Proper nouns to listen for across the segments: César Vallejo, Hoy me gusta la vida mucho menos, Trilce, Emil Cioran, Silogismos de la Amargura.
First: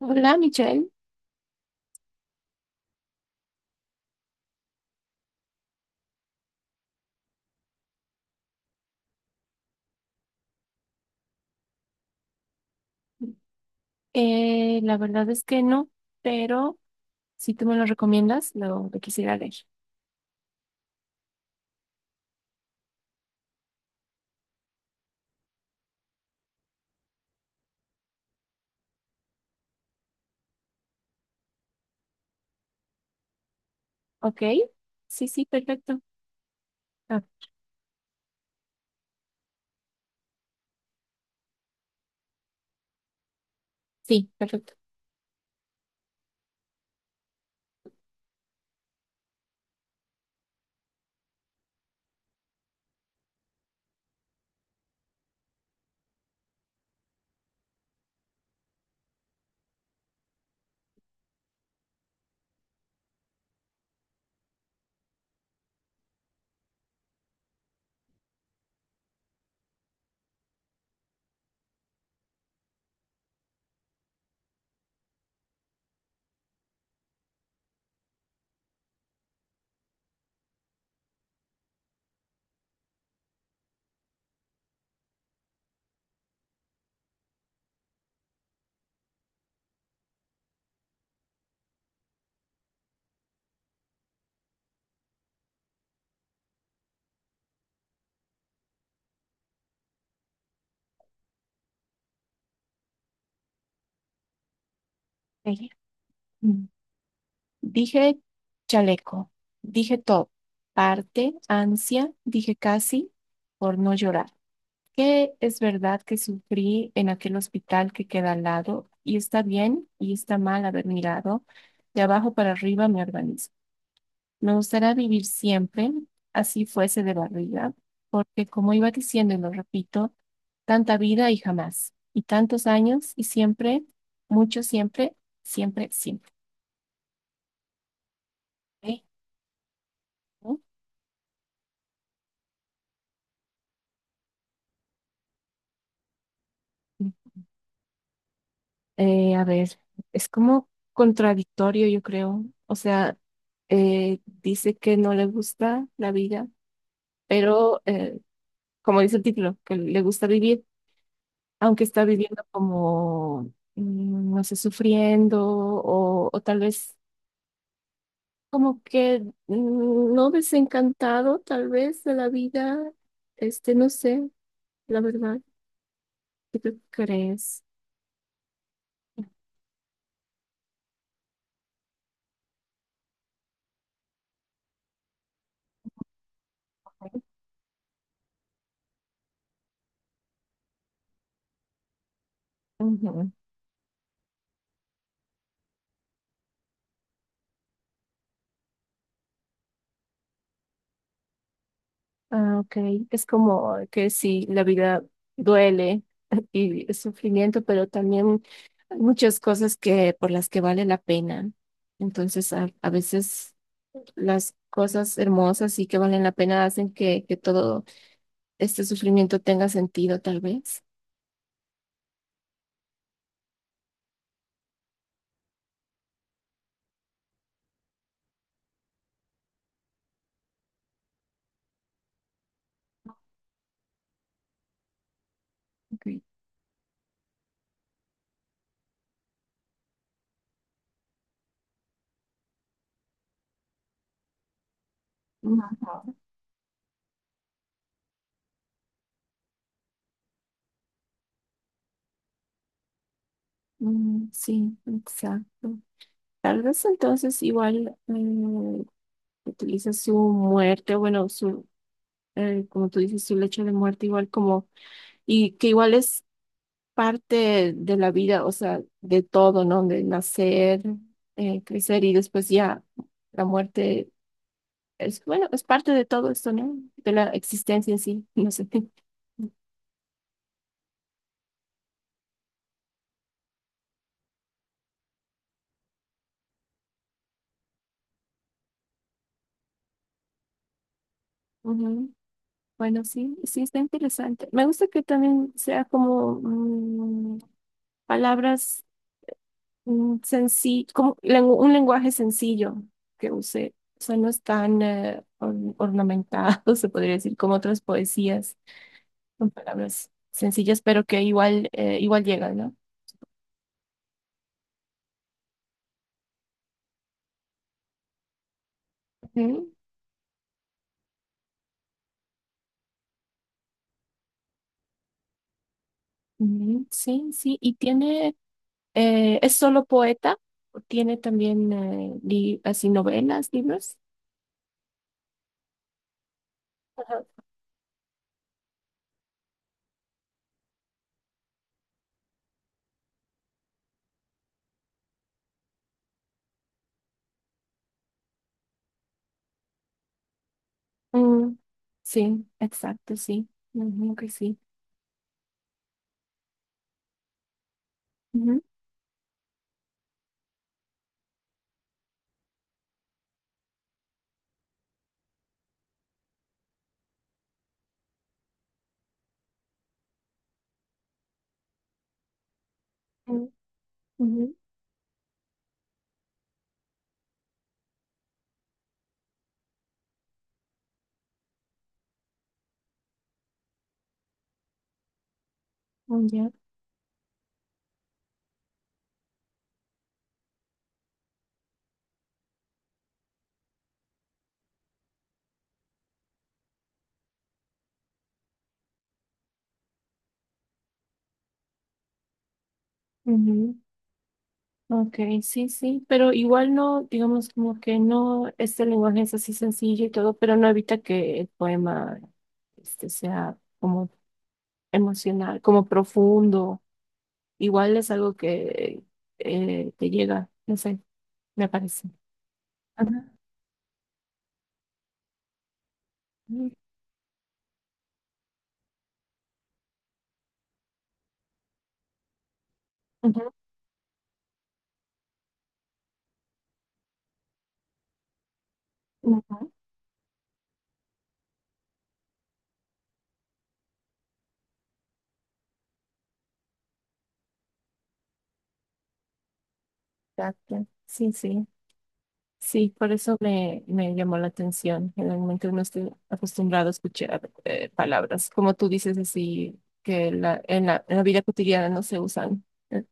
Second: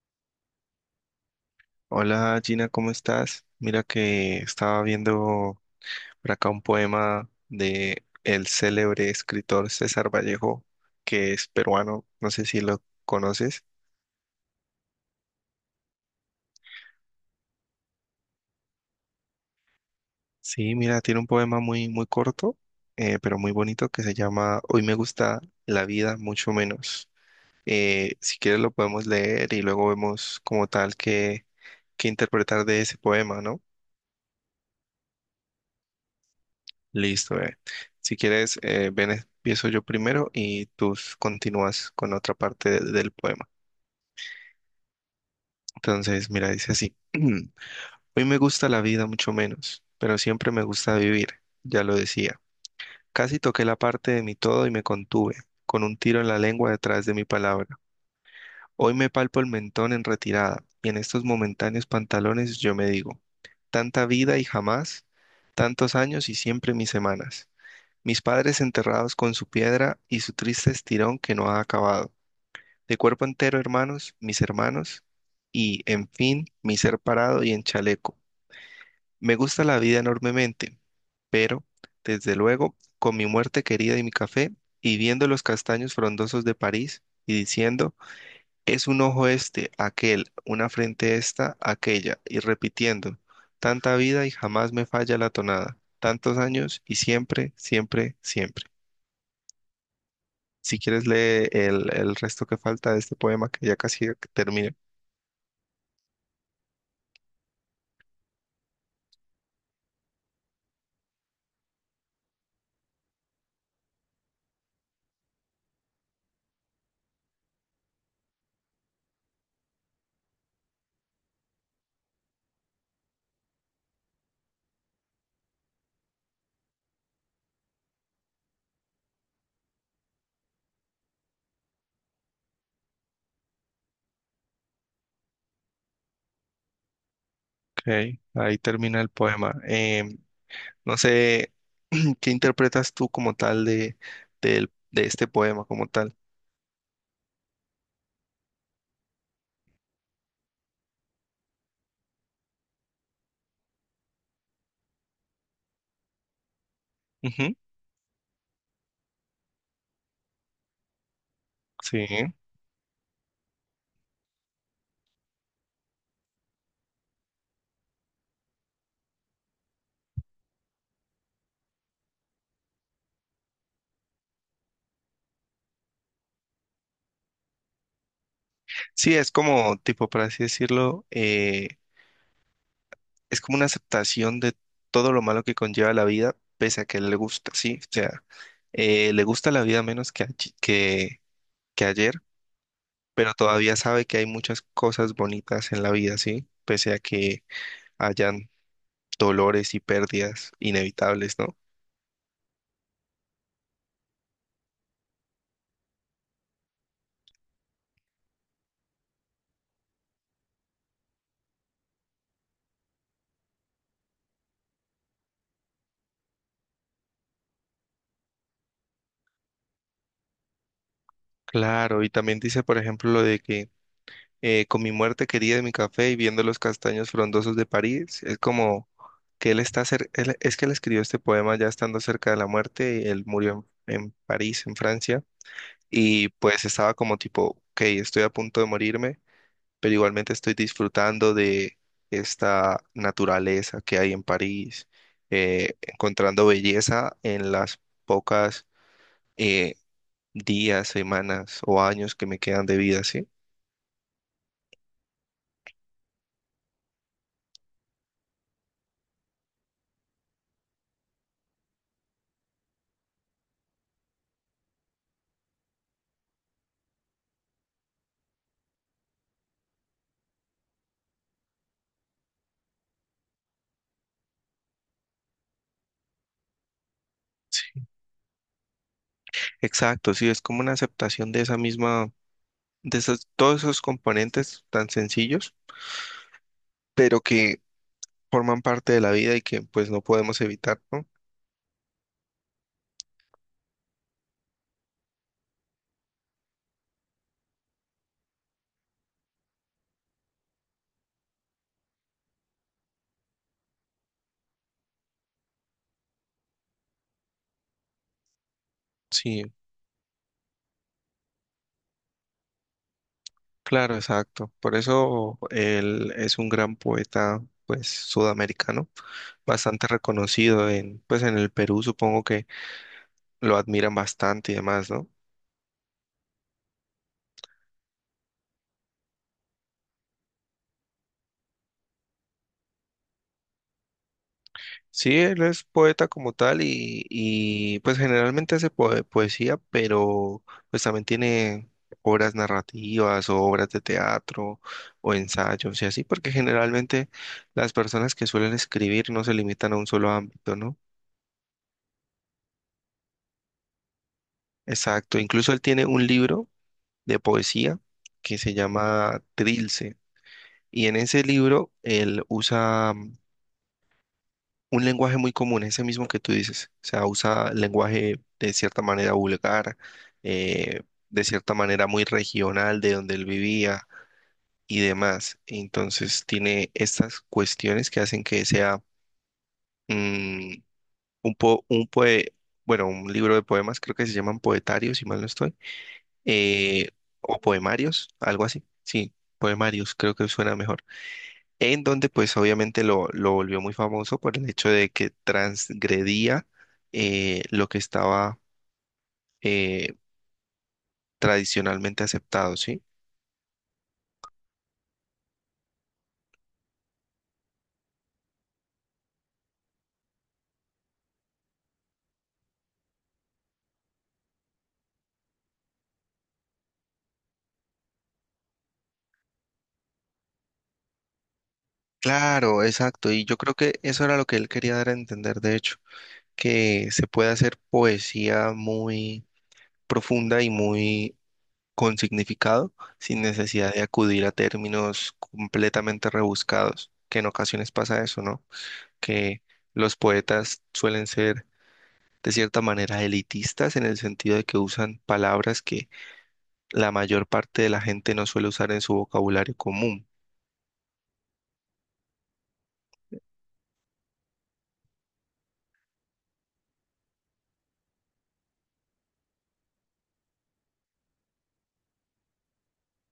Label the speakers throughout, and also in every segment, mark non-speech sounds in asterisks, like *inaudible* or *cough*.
Speaker 1: Hola, Michelle.
Speaker 2: Hola Gina, ¿cómo estás? Mira que estaba viendo por acá un poema de el célebre escritor César Vallejo, que es peruano, no sé si lo conoces.
Speaker 1: La verdad es que no, pero si tú me lo recomiendas, lo quisiera leer.
Speaker 2: Sí, mira, tiene un poema muy, muy corto, pero muy bonito que se llama Hoy me gusta la vida mucho menos. Si quieres lo podemos leer y luego vemos como tal que interpretar de ese poema, ¿no?
Speaker 1: ¿Ok? Sí, sí, perfecto. Ah,
Speaker 2: Listo, bebé. Si quieres, ven, empiezo yo primero y continúas con otra parte del poema.
Speaker 1: sí, perfecto.
Speaker 2: Entonces, mira, dice así. *clears throat* Hoy me gusta la vida mucho menos, pero siempre me gusta vivir, ya lo decía. Casi toqué la parte de mi todo y me contuve, con un tiro en la lengua detrás de mi palabra. Hoy me palpo el mentón en retirada y en estos momentáneos pantalones yo me digo, tanta vida y jamás, tantos años y siempre mis semanas. Mis padres enterrados con su piedra y su triste estirón que no ha acabado. De cuerpo entero, hermanos, mis hermanos, y, en fin, mi ser parado y en chaleco. Me gusta la vida enormemente, pero, desde luego, con mi muerte querida y mi café, y viendo los castaños frondosos de París, y diciendo, es un ojo este, aquel, una frente esta, aquella, y repitiendo, tanta vida y jamás me falla la tonada, tantos años y siempre, siempre, siempre. Si quieres lee el resto que falta de este poema, que ya casi termina.
Speaker 1: Ahí. Mm. Dije chaleco, dije todo, parte, ansia, dije casi, por no llorar. Que es verdad que sufrí en aquel hospital que queda al lado, y está bien y está mal haber mirado de abajo para arriba mi organismo. Me gustaría vivir siempre, así fuese de barriga, porque como iba diciendo y lo repito, tanta vida y jamás, y tantos años y siempre, mucho siempre, siempre, siempre.
Speaker 2: Ok, ahí termina
Speaker 1: ¿Eh?
Speaker 2: el poema.
Speaker 1: ¿No?
Speaker 2: No sé *clears throat* qué interpretas tú como tal de este poema, como tal.
Speaker 1: A ver, es como contradictorio, yo creo. O sea, dice que no le gusta la vida,
Speaker 2: Ujú.
Speaker 1: pero como dice el título, que le gusta vivir, aunque está
Speaker 2: Sí.
Speaker 1: viviendo como, no sé, sufriendo o tal vez como que no, desencantado tal vez de la vida, este, no sé, la verdad, ¿qué tú crees?
Speaker 2: Sí, es como, tipo, por así decirlo, es como una aceptación de todo lo malo que conlleva la vida, pese a que le gusta, sí. O sea, le gusta la vida menos que ayer,
Speaker 1: Ujú.
Speaker 2: pero todavía sabe que hay muchas cosas bonitas en la vida, ¿sí? Pese a que hayan dolores y pérdidas inevitables, ¿no?
Speaker 1: Ah, ok, es como que sí, la vida duele *laughs* y es sufrimiento, pero también hay muchas cosas que por las que vale la pena. Entonces, a veces las cosas hermosas y que valen la pena hacen que todo este sufrimiento tenga sentido, tal vez.
Speaker 2: Claro, y también dice, por ejemplo, lo de que con mi muerte querida de mi café y viendo los castaños frondosos de París, es como que él está cer- él- es que él escribió este poema ya estando cerca de la muerte, y él murió en París, en Francia,
Speaker 1: Ok.
Speaker 2: y pues estaba como tipo, ok, estoy a punto de morirme pero igualmente estoy disfrutando de esta naturaleza que hay en París,
Speaker 1: Ujú.
Speaker 2: encontrando belleza en las pocas eh, días, semanas o años que me quedan de vida, ¿sí?
Speaker 1: Mm, sí, exacto. Tal vez entonces igual utiliza su muerte, bueno, su, como tú dices, su lecho de muerte igual como, y que igual es parte de la vida, o sea, de todo, ¿no? De nacer, crecer y después ya la muerte es, bueno, es parte de todo esto, ¿no? De la
Speaker 2: Sí.
Speaker 1: existencia en sí, no sé. *laughs*
Speaker 2: Exacto, sí, es como una aceptación de esa misma, de esos, todos esos componentes tan sencillos, pero que forman parte de la vida y que pues no podemos evitar, ¿no?
Speaker 1: Ujú. Bueno, sí, sí está interesante. Me gusta que también sea como mm, palabras un lenguaje sencillo que use. O sea, no es tan ornamentado, *laughs* se podría decir, como otras poesías,
Speaker 2: Sí.
Speaker 1: con palabras sencillas, pero que igual, igual llegan, ¿no?
Speaker 2: Claro, exacto. Por eso él es un gran poeta, pues, sudamericano,
Speaker 1: Ujú,
Speaker 2: bastante reconocido en, pues, en el Perú, supongo que lo admiran bastante y demás, ¿no?
Speaker 1: ujú, sí, sí. Y tiene, ¿es solo poeta? ¿O tiene también así novelas, libros?
Speaker 2: Sí, él es poeta como tal
Speaker 1: Ajá.
Speaker 2: y pues generalmente hace poesía, pero pues también tiene obras narrativas o obras de teatro o ensayos y así, porque generalmente las personas que suelen escribir no se limitan a un solo ámbito, ¿no?
Speaker 1: Mm, sí, exacto, sí. Ujú, que sí.
Speaker 2: Exacto, incluso él tiene un libro de poesía que se
Speaker 1: Ujú,
Speaker 2: llama Trilce. Y en ese libro él usa un lenguaje muy común, ese mismo que tú dices. O sea, usa lenguaje de cierta manera vulgar, eh, de cierta manera muy regional de donde él
Speaker 1: ujú,
Speaker 2: vivía
Speaker 1: ujú,
Speaker 2: y demás. Entonces tiene estas cuestiones que hacen que sea mm, un po- un poe- bueno, un libro de poemas, creo que se llaman poetarios, si mal no estoy,
Speaker 1: mm, ya,
Speaker 2: eh, o poemarios, algo así. Sí, poemarios, creo que suena mejor en donde pues obviamente lo volvió muy famoso por el hecho de que transgredía lo que estaba eh, tradicionalmente aceptado, ¿sí?
Speaker 1: ujú. Ok, sí, sí, pero igual no, digamos como que no, este lenguaje es así sencillo y todo, pero no evita que el poema este, sea como emocional, como profundo. Igual es algo que te llega, no sé, me parece.
Speaker 2: Claro, exacto, y
Speaker 1: Ajá.
Speaker 2: yo creo que eso era lo que él quería dar a entender, de hecho,
Speaker 1: Mm,
Speaker 2: que se puede hacer poesía muy profunda y muy con significado sin
Speaker 1: ujú,
Speaker 2: necesidad de acudir a términos completamente rebuscados, que en ocasiones pasa eso, ¿no? Que
Speaker 1: ujú.
Speaker 2: los poetas suelen ser de cierta manera elitistas en el sentido de que usan palabras que la mayor parte de la gente no suele usar en su vocabulario común.
Speaker 1: Exacto. Sí, sí. Sí, por eso me llamó la atención. Generalmente uno está acostumbrado a escuchar palabras, como tú dices, así que en la vida cotidiana no se usan.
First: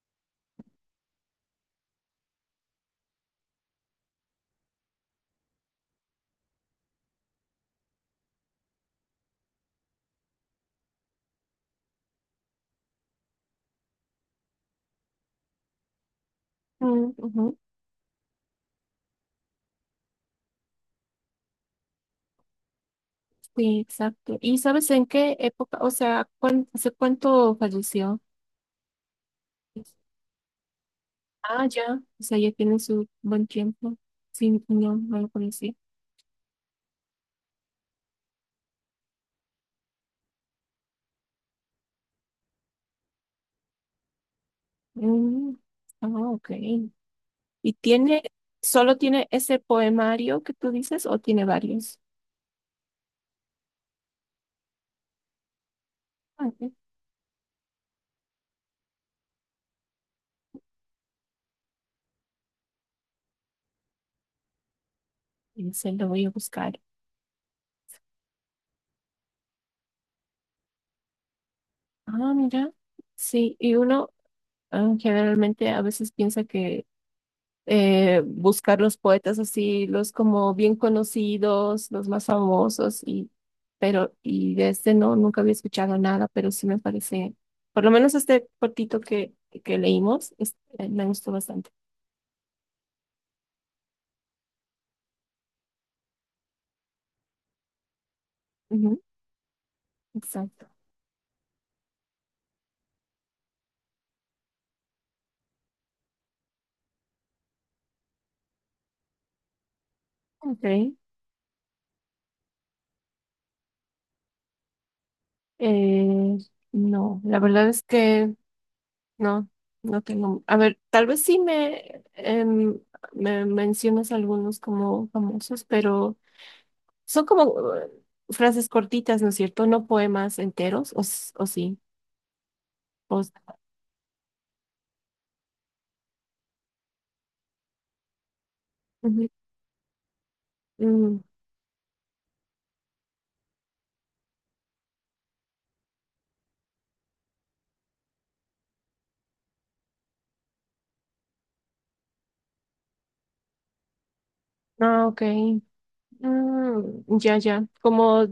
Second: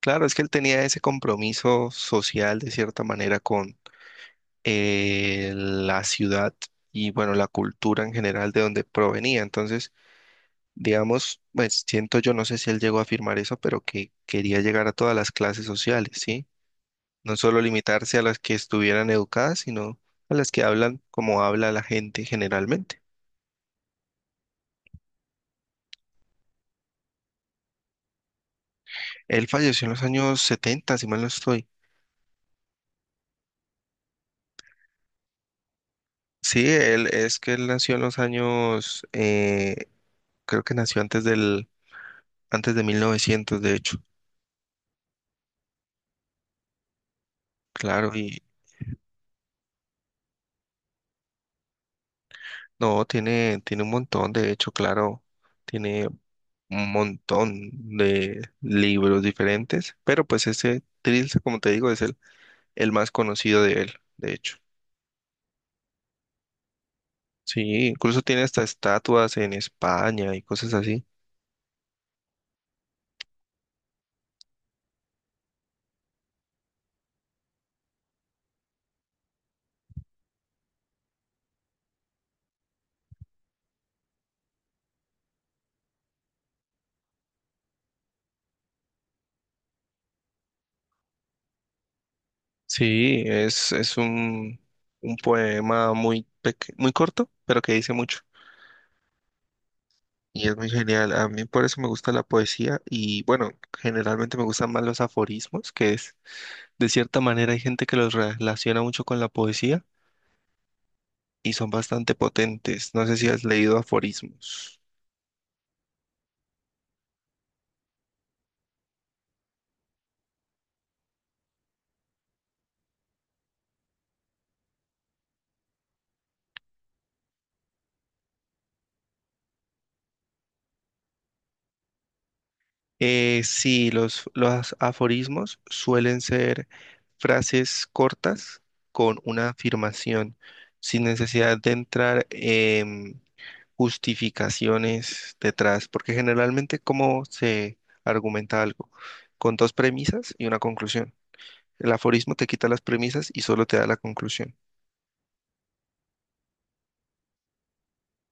Speaker 2: Claro, es que él tenía ese compromiso social de cierta manera con la ciudad y bueno, la cultura en general de donde provenía. Entonces, digamos, pues siento yo, no sé si él llegó a afirmar eso, pero que quería llegar a todas las clases sociales, ¿sí?
Speaker 1: Mm,
Speaker 2: No
Speaker 1: ujú.
Speaker 2: solo limitarse a las que estuvieran educadas, sino a las que hablan como habla la gente generalmente.
Speaker 1: Sí, exacto. ¿Y sabes en qué época? O sea, ¿hace cuánto falleció?
Speaker 2: Él falleció en los años 70, si mal no
Speaker 1: Ah,
Speaker 2: estoy.
Speaker 1: ya. O sea, ya tiene su buen tiempo. Sí, no, no lo conocí.
Speaker 2: Sí, él es que él nació en los años, creo que nació antes de 1900, de hecho.
Speaker 1: Mm, ah, ok. ¿Y
Speaker 2: Claro,
Speaker 1: tiene,
Speaker 2: y
Speaker 1: solo tiene ese poemario que tú dices o tiene varios?
Speaker 2: no, tiene un montón, de hecho, claro, tiene
Speaker 1: Ah, ok.
Speaker 2: un montón de libros diferentes, pero pues ese Trilce, como te digo, es el más conocido de él, de hecho.
Speaker 1: Y se lo voy a buscar.
Speaker 2: Sí, incluso tiene hasta estatuas en España y cosas así.
Speaker 1: Ah, mira. Sí, y uno ah, generalmente a veces piensa que buscar los poetas así, los como bien conocidos, los más famosos, y, pero, y de este no, nunca había escuchado nada, pero sí me parece, por lo menos este cortito que leímos, me gustó bastante.
Speaker 2: Sí, un poema muy, muy corto, pero que dice mucho.
Speaker 1: Ujú,
Speaker 2: Y es
Speaker 1: exacto.
Speaker 2: muy genial. A mí por eso me gusta la poesía y bueno, generalmente me gustan más los aforismos, que es, de cierta manera hay gente que los relaciona mucho con la poesía
Speaker 1: Ok.
Speaker 2: y son bastante potentes. No sé si has leído aforismos.
Speaker 1: Eh, no, la verdad es que no, no tengo, a ver, tal vez sí me mencionas algunos como famosos, pero... Son como frases cortitas, ¿no es cierto? No poemas enteros, o, o sí. O, s-
Speaker 2: Sí, los aforismos suelen ser frases cortas con
Speaker 1: Ujú.
Speaker 2: una afirmación, sin
Speaker 1: Mm,
Speaker 2: necesidad de entrar en justificaciones detrás, porque generalmente cómo se argumenta algo, con dos premisas y una conclusión. El aforismo te quita las premisas y solo te da la conclusión.
Speaker 1: ah, ok. Mm, ya, ya. Como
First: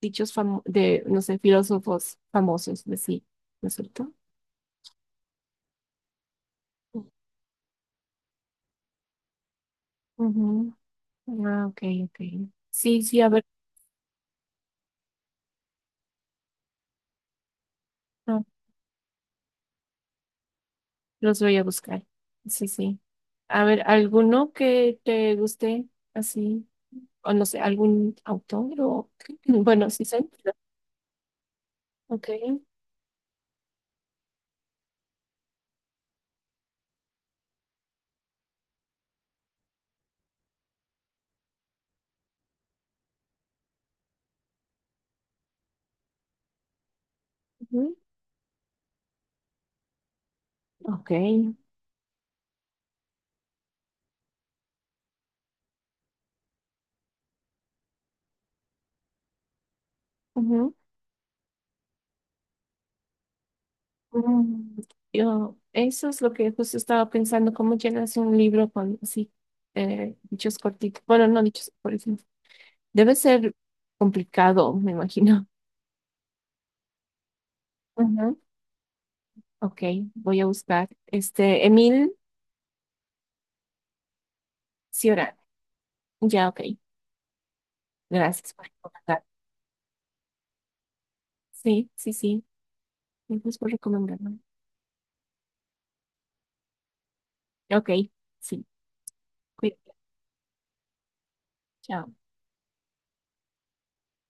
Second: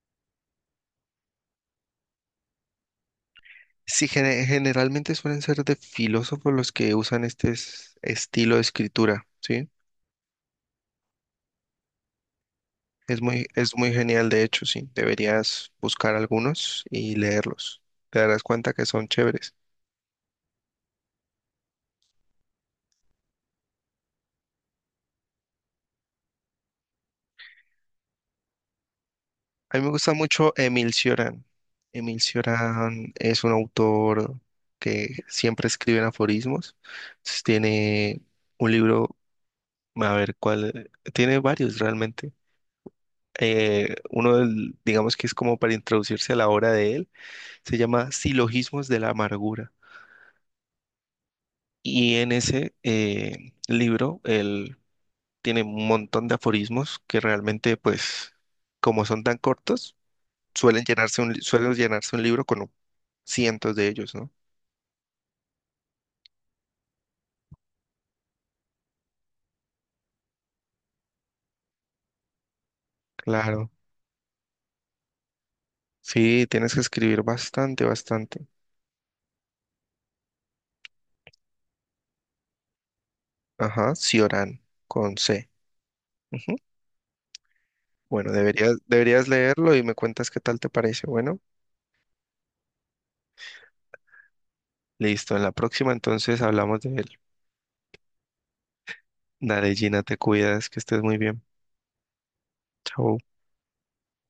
Speaker 1: de, no sé, filósofos famosos, de sí, ¿no es
Speaker 2: Sí,
Speaker 1: cierto?
Speaker 2: generalmente suelen ser de filósofos los que usan estilo de escritura, ¿sí?
Speaker 1: Ujú. Ah, ok, ok. Sí, sí, a ver,
Speaker 2: Es muy genial, de hecho, sí. Deberías buscar algunos y leerlos. Te darás
Speaker 1: no,
Speaker 2: cuenta que son chéveres.
Speaker 1: los voy a buscar. Sí, sí. A ver, ¿alguno que te guste así? O no sé, algún autor o... *clears throat*
Speaker 2: A mí me
Speaker 1: Bueno, sí,
Speaker 2: gusta
Speaker 1: sí.
Speaker 2: mucho Emil Cioran. Emil
Speaker 1: Ok.
Speaker 2: Cioran es un autor que siempre escribe en aforismos. Entonces, tiene un libro, a ver cuál, tiene varios realmente. Uno del, digamos que es como para introducirse a la obra de él, se
Speaker 1: Ujú,
Speaker 2: llama Silogismos de la Amargura.
Speaker 1: ok.
Speaker 2: Y en ese libro, él tiene un montón de aforismos que realmente, pues, como son tan cortos,
Speaker 1: Ujú.
Speaker 2: suelen llenarse un libro con cientos de ellos, ¿no?
Speaker 1: Mm, yo, eso es lo que justo estaba pensando, cómo llenas un libro con así dichos cortitos. Bueno, no dichos, por ejemplo. Debe ser
Speaker 2: Claro.
Speaker 1: complicado, me imagino.
Speaker 2: Sí, tienes que escribir bastante,
Speaker 1: Ujú.
Speaker 2: bastante.
Speaker 1: Ok, voy a buscar. Este, Emil
Speaker 2: Ajá, Cioran, con
Speaker 1: Cioran.
Speaker 2: C.
Speaker 1: Ya,
Speaker 2: Ujú.
Speaker 1: ok.
Speaker 2: Bueno,
Speaker 1: Gracias por recomendar.
Speaker 2: deberías leerlo y me cuentas qué tal te parece. Bueno,
Speaker 1: Sí, sí, sí. Gracias por recomendarme.
Speaker 2: listo. En la próxima entonces hablamos de él.
Speaker 1: Ok, sí.
Speaker 2: Dale,
Speaker 1: Cuídate.
Speaker 2: Gina, te cuidas, que estés muy bien.
Speaker 1: Chao.
Speaker 2: Chao.